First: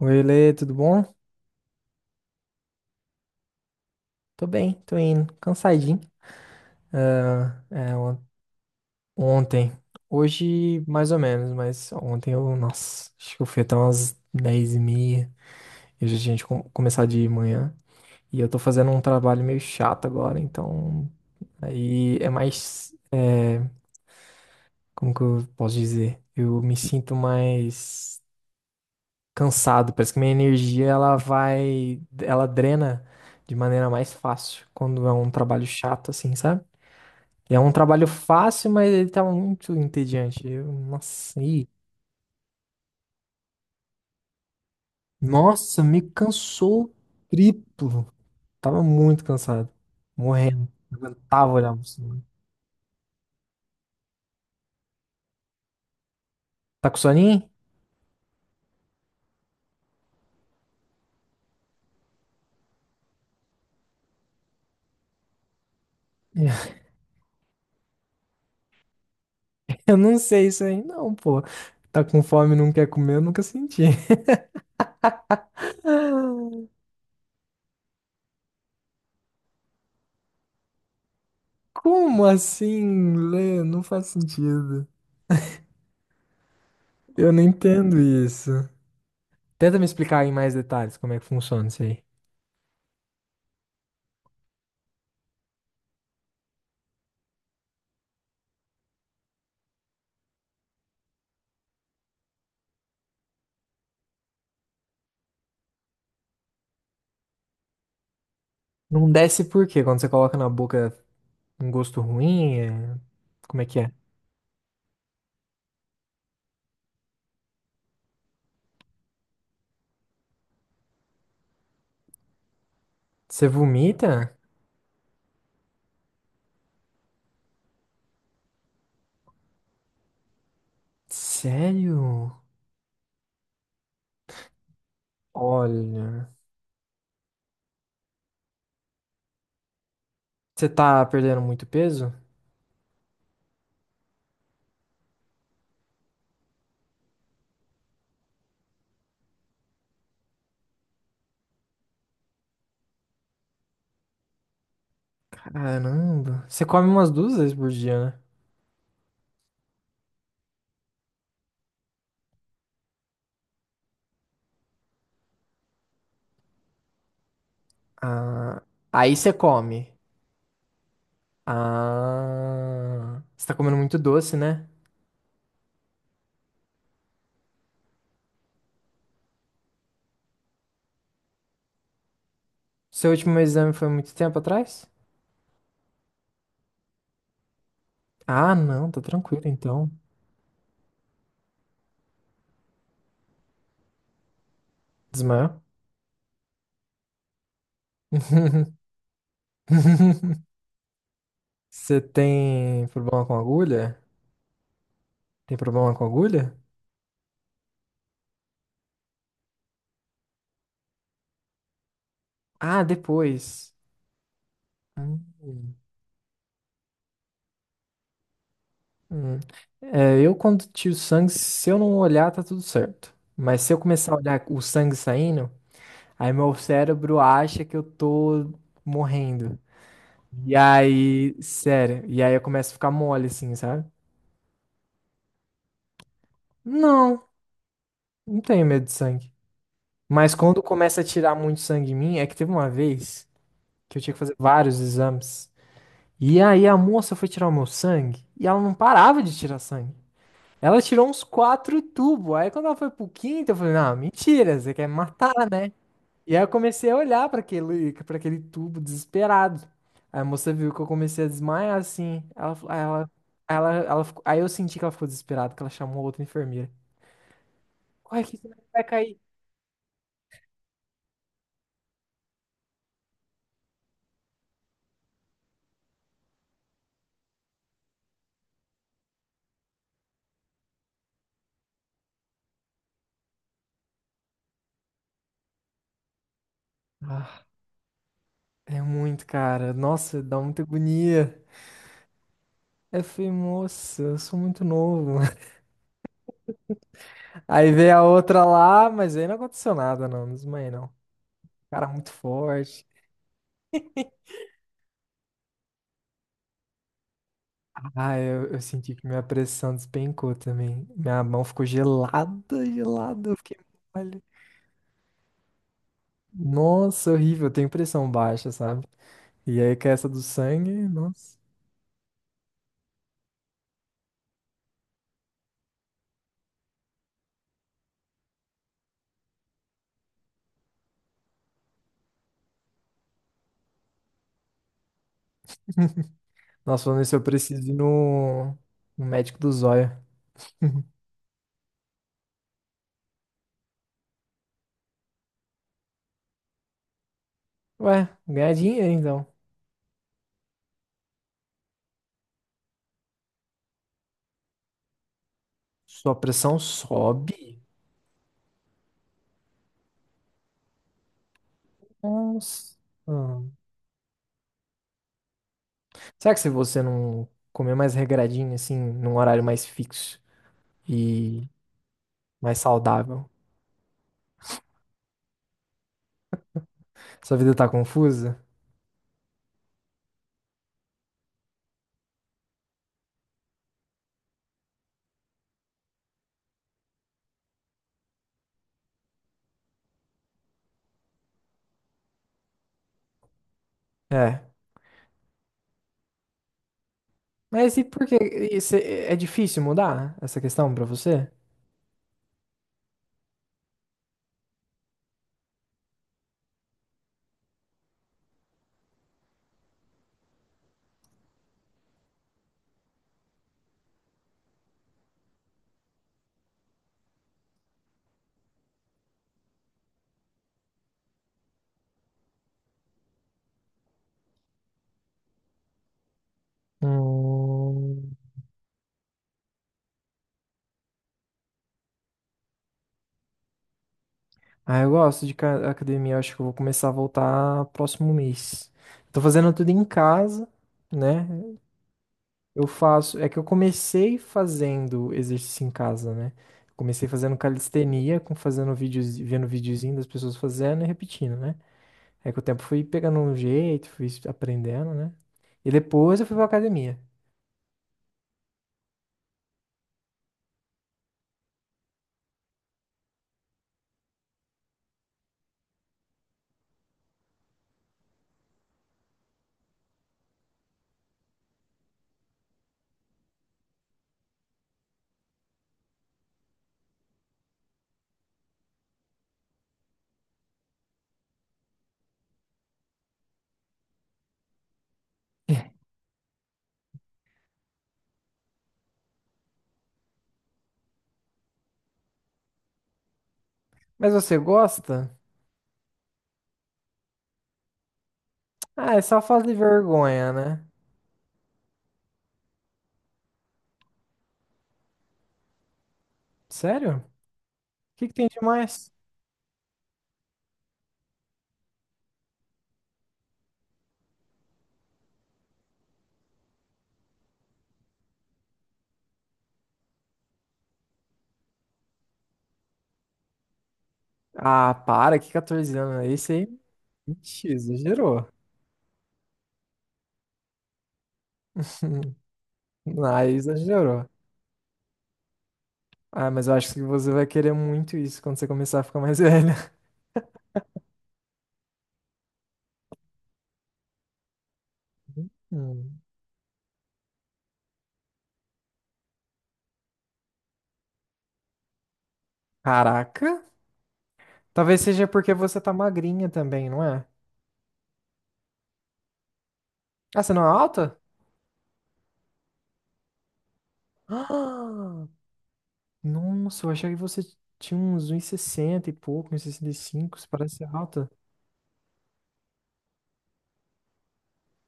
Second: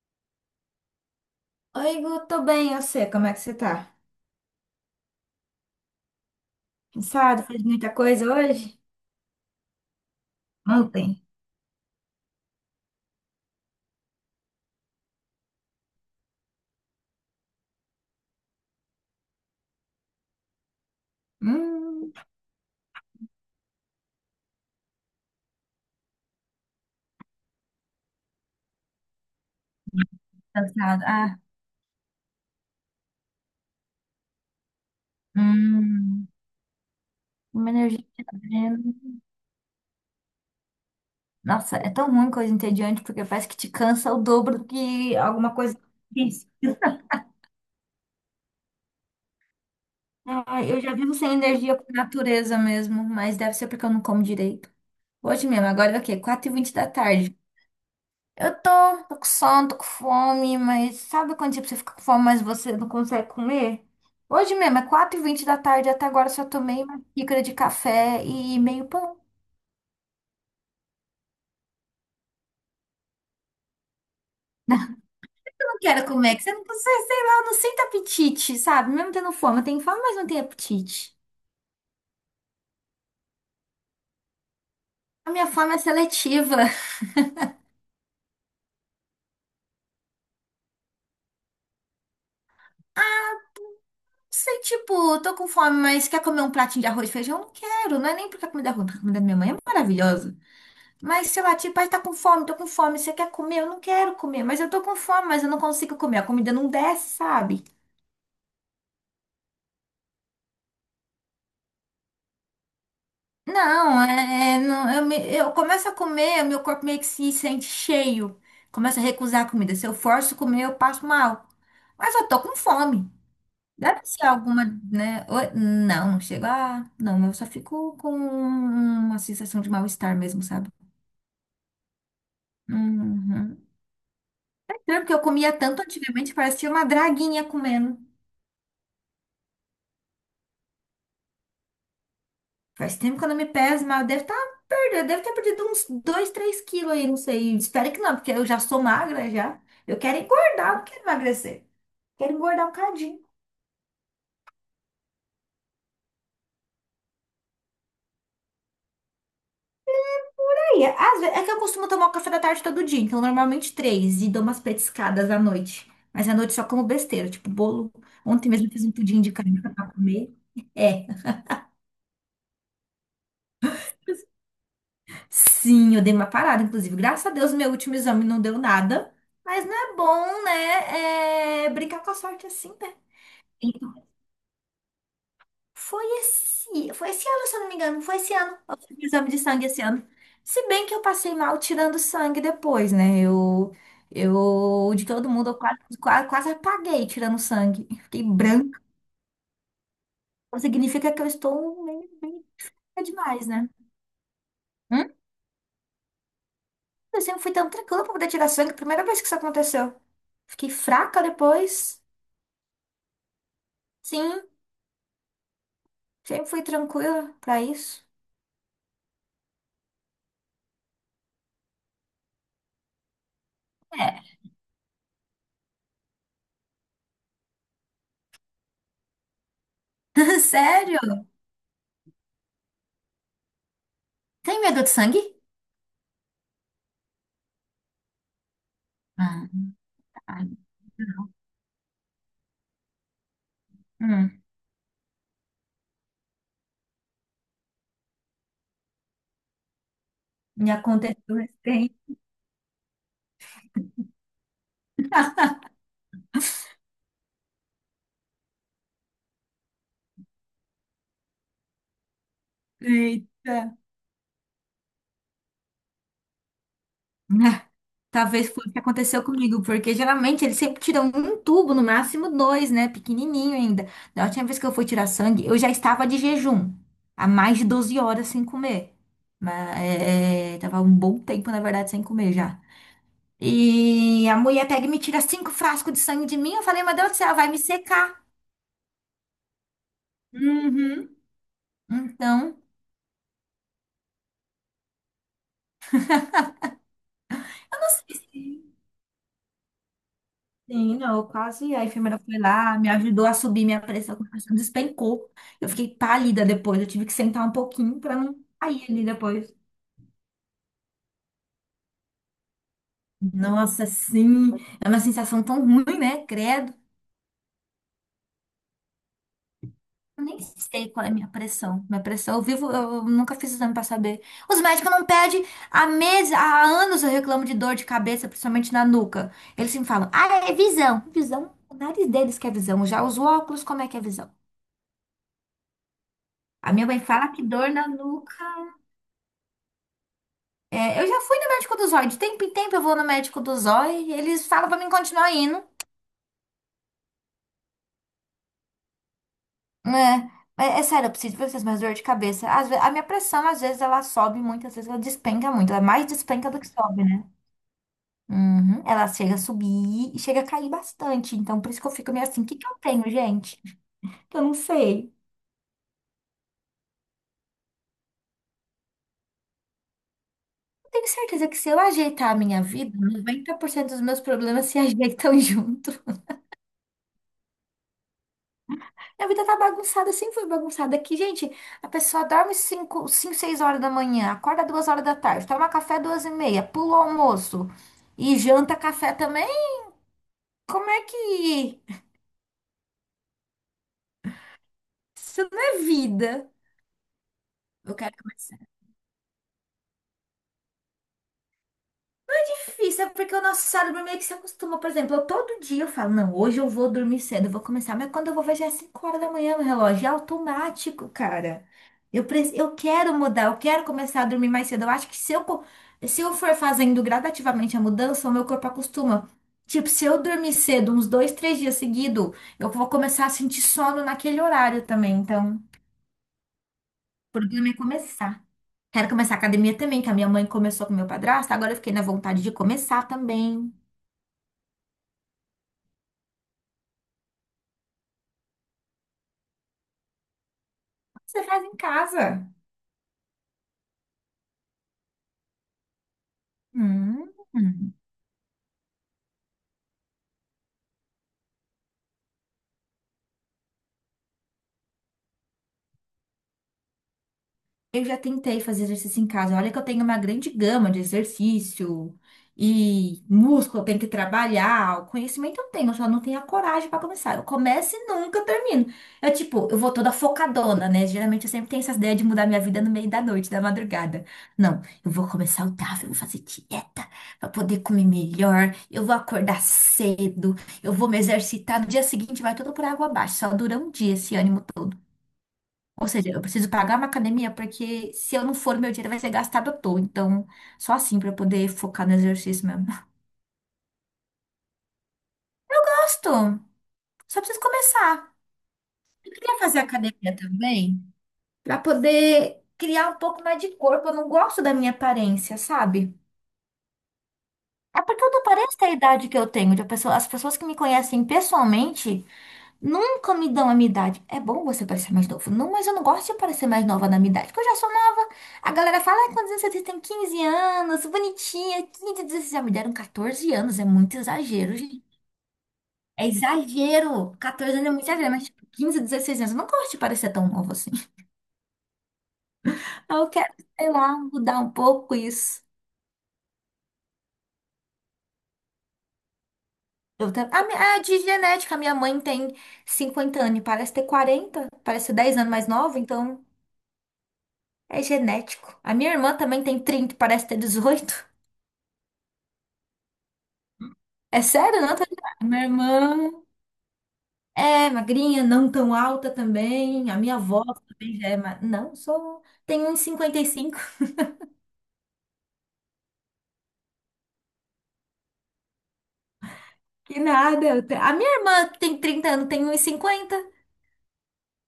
Oi, Lê, tudo bom? Oi, Gu, tô bem, eu sei, como é que você tá? Tô bem, tô indo. Cansadinho. Cansado? Fez Ah, muita é, on- coisa hoje? Ontem. Hoje, mais ou Ontem? menos, mas ontem eu, nossa, acho que eu fui até umas 10:30. Eu já tinha de começar de manhã. E eu tô fazendo um trabalho meio chato agora, então. Hum, Aí é mais. É, Como que eu posso dizer? Eu me sinto mais cansado. Parece que minha energia, cansado. ela Ah, vai. Ela drena de maneira mais fácil quando é um trabalho chato, hum, assim, sabe? É uma um energia trabalho que tá fácil, mas vendo. ele tava muito entediante. Nossa, é tão ruim coisa entediante, porque parece que te cansa o dobro do que alguma coisa Nossa, me difícil. cansou triplo. Tava muito cansado, Ah, morrendo. eu já Não vivo sem aguentava olhar energia pro por cima. natureza mesmo, mas deve ser porque eu não como direito. Hoje mesmo, agora é o quê? Quatro e vinte da Tá com tarde. soninho? Eu tô com sono, tô com fome, mas sabe quando tipo, você fica com fome, mas você não consegue comer? Hoje mesmo, é 4h20 da tarde, até agora eu só tomei uma xícara de café e meio pão. Eu não sei isso aí, não, pô. Tá com fome e não quer comer, eu nunca senti. Não quero comer, que você Ah, não consegue, sei lá, eu não sinto apetite, sabe? Mesmo tendo fome, eu tenho fome, mas não tenho apetite. Como assim, Lê? Não faz sentido. A minha fome é seletiva. Eu não entendo isso. Tenta me explicar em mais detalhes como é que funciona isso aí. Não sei, tipo, tô com fome, mas quer comer um pratinho de arroz e feijão? Não quero, não é nem porque a comida é ruim, porque a comida da minha mãe é maravilhosa. Mas se eu bater, pai, tá com fome, tô com fome, você quer comer? Eu não quero comer, mas eu tô com fome, mas eu não consigo comer, a comida não desce, sabe? Não desce por quê? Quando você coloca na boca um gosto ruim? Como é que é? Não, não, eu começo a comer, meu corpo meio que se sente cheio, começa a recusar a comida. Se eu forço comer, eu passo mal. Mas eu tô com fome. Você Deve ser vomita? alguma, né? Não, não chega. Ah, não, eu só fico com uma sensação de mal-estar mesmo, sabe? Sério? Uhum. É estranho, porque eu comia tanto Olha. antigamente, parecia uma draguinha comendo. Você tá perdendo muito peso? Faz tempo que eu não me peso, mas eu devo estar perdendo, devo ter perdido uns 2, 3 quilos aí, não sei. Espero que não, porque eu já sou magra já. Eu quero engordar, não quero emagrecer. Quero engordar um cadinho. Caramba. Você come umas duas vezes por dia, né? Aí, às vezes, é que eu costumo tomar o café da tarde todo dia, então normalmente três e dou umas petiscadas à noite. Mas à noite só como besteira, tipo bolo. Ontem Ah, mesmo eu fiz um aí pudim você de canela pra come. comer. É, Ah, você tá comendo muito doce, né? sim, eu dei uma parada, inclusive. Graças a Deus, meu último exame não deu nada. Mas não é bom, né? É, brincar com a sorte é assim, né? Seu último exame foi muito tempo atrás? Foi esse ano, se eu não me engano. Foi esse Ah, ano. Eu não, fiz tá o exame de tranquilo sangue esse então. ano. Se bem que eu passei mal tirando sangue depois, né? Eu de todo mundo, eu Desmaiou? quase, quase, quase apaguei tirando sangue. Fiquei branca. Significa que eu estou Você meio tem fraca problema com demais, né? agulha? Hum? Tem problema com agulha? Eu sempre fui tão tranquila pra poder tirar sangue. Primeira vez que isso aconteceu. Fiquei fraca depois. Ah, depois. Sim, Hum. sempre fui tranquila pra isso. Hum. É, eu quando tiro sangue, se eu não olhar, tá tudo certo. Mas se eu começar a É. olhar o sangue saindo, aí meu cérebro acha que eu tô morrendo. E Sério? aí, sério, e aí eu começo a ficar mole assim, sabe? Tem medo de sangue? Não, não tenho medo de sangue. Ah, Mas quando começa a tirar muito sangue em mim, é que teve uma vez que eu tinha que fazer ai. vários exames. E aí a moça foi tirar o meu sangue e ela não parava de tirar sangue. Me Ela tirou uns aconteceu quatro recente. tubos. Aí quando ela foi pro quinto, eu falei, não, mentira, você quer me matar, né? E aí eu comecei a olhar pra aquele tubo desesperado. Aí a moça viu que eu comecei a desmaiar assim. Ela, fa- aí ela, ela, Eita. ela ficou- Aí eu senti que ela ficou desesperada, que ela chamou outra enfermeira. Ah, Corre que talvez você foi o que vai cair. aconteceu comigo, porque geralmente eles sempre tiram um tubo, no máximo dois, né? Pequenininho ainda. Da última vez que eu fui tirar sangue, eu já estava de jejum, há mais de 12 horas sem comer. Mas tava um bom tempo, na verdade, sem comer já. E a mulher pega e me tira 5 frascos de sangue de mim. Eu falei, meu Deus do céu, Ah, vai me secar. é muito, cara. Nossa, dá muita Uhum. agonia. Então, Aí eu falei, moça, eu sou muito novo. Aí eu não veio a outra sei. lá, mas aí não aconteceu nada, não. Não desmaiei, não. Sim, não, quase. A Cara muito enfermeira foi lá, forte. me ajudou a subir minha pressão despencou. Eu fiquei pálida depois, eu tive que sentar um pouquinho para Ah, não eu cair senti ali que minha depois. pressão despencou também. Minha mão ficou gelada, gelada. Eu fiquei Nossa, mole. sim, é uma sensação tão ruim, né? Credo. Nossa, horrível. Eu tenho pressão baixa, sabe? E aí com essa do Eu nem sangue, sei qual é a minha nossa. pressão. Minha pressão, eu vivo, eu nunca fiz exame para saber. Os médicos não pedem. Há meses, há anos eu reclamo de dor de cabeça, principalmente na nuca. Eles sempre falam, ah, é visão. Visão, o nariz deles que é visão. Já os óculos, como é que é visão? A Nossa, minha mãe falando isso, eu fala que preciso dor ir na nuca. no, no médico do zóio. É, eu já fui no médico do zóio. De tempo em tempo eu vou no médico do zóio. E eles falam pra mim continuar indo. Ué, ganhar dinheiro então. Né? É, é sério, eu preciso de vocês, mas dor de cabeça. A minha pressão, às vezes, ela sobe muito, às vezes ela despenca muito. Ela é mais Sua despenca pressão do que sobe, né? sobe? Uhum. Ela chega a subir e chega a cair bastante. Então, por isso que eu fico meio assim, o que que Nossa. eu tenho, gente? Eu não sei. Será que se você não comer mais regradinho, assim, num horário mais fixo Eu tenho e certeza que se eu ajeitar a mais minha vida, saudável, 90% dos meus problemas se ajeitam junto. sua vida tá confusa? Minha vida tá bagunçada, sempre foi bagunçada. Aqui, gente, a pessoa dorme cinco, cinco, seis horas da manhã, acorda 2 horas da tarde, toma café 2 e meia, pula o almoço e janta café também? Como é que. É. Isso não é vida. Mas e Eu por que quero. isso é difícil mudar essa questão pra você? Difícil, é porque o nosso cérebro meio que se acostuma. Por exemplo, eu todo dia eu falo, não, hoje eu vou dormir cedo, eu vou começar. Mas quando eu vou ver, já é 5 horas da manhã no relógio. É automático, cara. Eu quero mudar, eu quero começar a dormir mais cedo. Eu acho que se eu for fazendo gradativamente a mudança, o meu corpo acostuma. Tipo, se eu dormir cedo, uns dois, três dias seguido, eu vou começar a sentir sono naquele horário também. Então, o problema é Hum. começar. Quero começar a academia também, que a minha mãe começou com o meu padrasto, agora eu fiquei na vontade de começar também. Ah, eu gosto de academia, eu acho que eu vou começar a voltar próximo mês. Tô fazendo tudo em casa, né? Você faz em casa. Eu faço, é que eu comecei fazendo exercício em casa, né? Comecei Hum. fazendo calistenia, com fazendo vídeos, vendo videozinho das pessoas fazendo e repetindo, né? É que o tempo fui pegando um jeito, fui aprendendo, né? E depois eu fui pra academia. Eu já tentei fazer exercício em casa. Olha que eu tenho uma grande gama de exercício e músculo, eu tenho que trabalhar. O conhecimento eu tenho, eu só não tenho a coragem para começar. Eu começo e nunca termino. Eu, tipo, eu vou toda focadona, né? Geralmente eu sempre tenho essas ideias de mudar minha vida no meio da noite, da madrugada. Não, eu vou comer saudável, eu vou fazer dieta para poder comer melhor. Eu vou acordar cedo, eu vou me exercitar. No dia seguinte vai tudo por água abaixo. Só dura um dia esse ânimo. Ou seja, eu preciso pagar uma academia porque se eu não for, meu dinheiro vai ser gastado à toa. Então, só assim para eu poder focar no exercício mesmo. Mas você gosta? Gosto, só preciso começar. Ah, é só Eu fazer queria fazer vergonha, academia né? também para poder criar um pouco mais de corpo. Eu não gosto da minha aparência, sabe? Sério? O É que que porque tem eu de não pareço ter a mais? idade que eu tenho. As pessoas que me conhecem pessoalmente nunca me dão a minha idade. É bom você parecer mais novo. Não, mas eu não gosto de parecer mais nova na minha idade, porque eu já sou nova. A galera fala, ai, quantos anos você tem? Tem 15 anos, bonitinha, 15, 16. Já me deram 14 anos, é muito Ah, exagero, gente. para, que 14 anos é É esse aí? exagero. Ixi, 14 anos é muito exagerou. exagero, mas tipo, 15, 16 anos. Eu não gosto de parecer tão nova assim. Aí Ah, eu quero, sei exagerou. lá, mudar um pouco isso. Ah, mas eu acho que você vai querer muito isso quando você começar a ficar mais velha. Eu tenho a de genética, a minha mãe tem 50 anos e parece ter 40, parece ser 10 anos mais nova, Hum. então. É genético. A minha irmã também tem 30, parece ter 18. Caraca. É Talvez sério? Não, tô... seja porque você Minha tá magrinha irmã também, não é? é magrinha, não tão alta também. A Ah, você minha não é avó alta? também já é ma... Não, sou... Tenho uns 55. Ah, nossa, eu achei que você tinha uns 1,60 e sessenta e pouco, um Que 1,65. Você parece nada. ser alta. A minha irmã que tem 30 anos, tem uns 50.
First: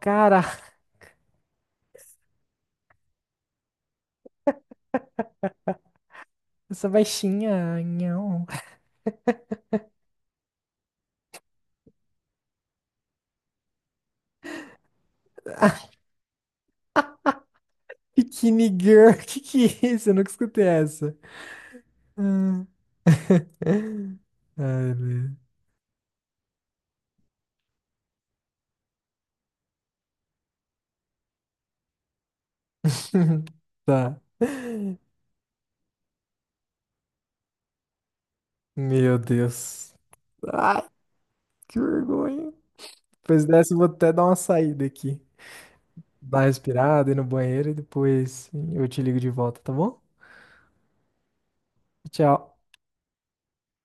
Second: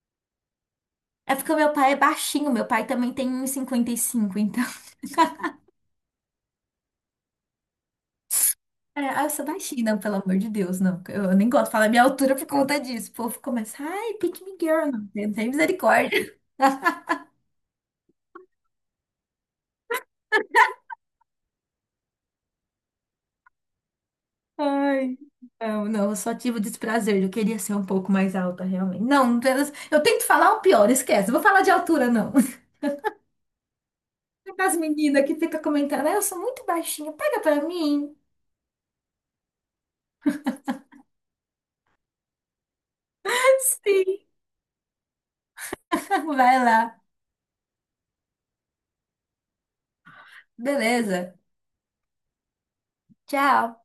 Cara, É porque o meu pai é baixinho. Meu pai também tem uns 55. Então... essa baixinha, não. É, ah, eu sou baixinha, não, pelo amor de Deus, não. Eu nem gosto de falar minha altura por conta disso. O povo começa, ai, pick me girl, não tem misericórdia. Bikini Girl, que é isso? Eu nunca escutei essa. Hum. Ai, Ai, meu. não, não, eu só tive o desprazer. Eu queria ser um pouco mais alta, realmente. Não, eu tento falar o pior, esquece. Não vou falar de altura, não. Tá. As meninas que ficam comentando, "Ah, eu sou muito baixinha, pega pra mim. Meu Deus. Ai, que vergonha. Depois dessa, eu vou até Sim, dar uma saída aqui. Dar uma vai lá. respirada, ir no banheiro e depois eu te ligo de volta, tá bom? Beleza. Tchau. Tchau.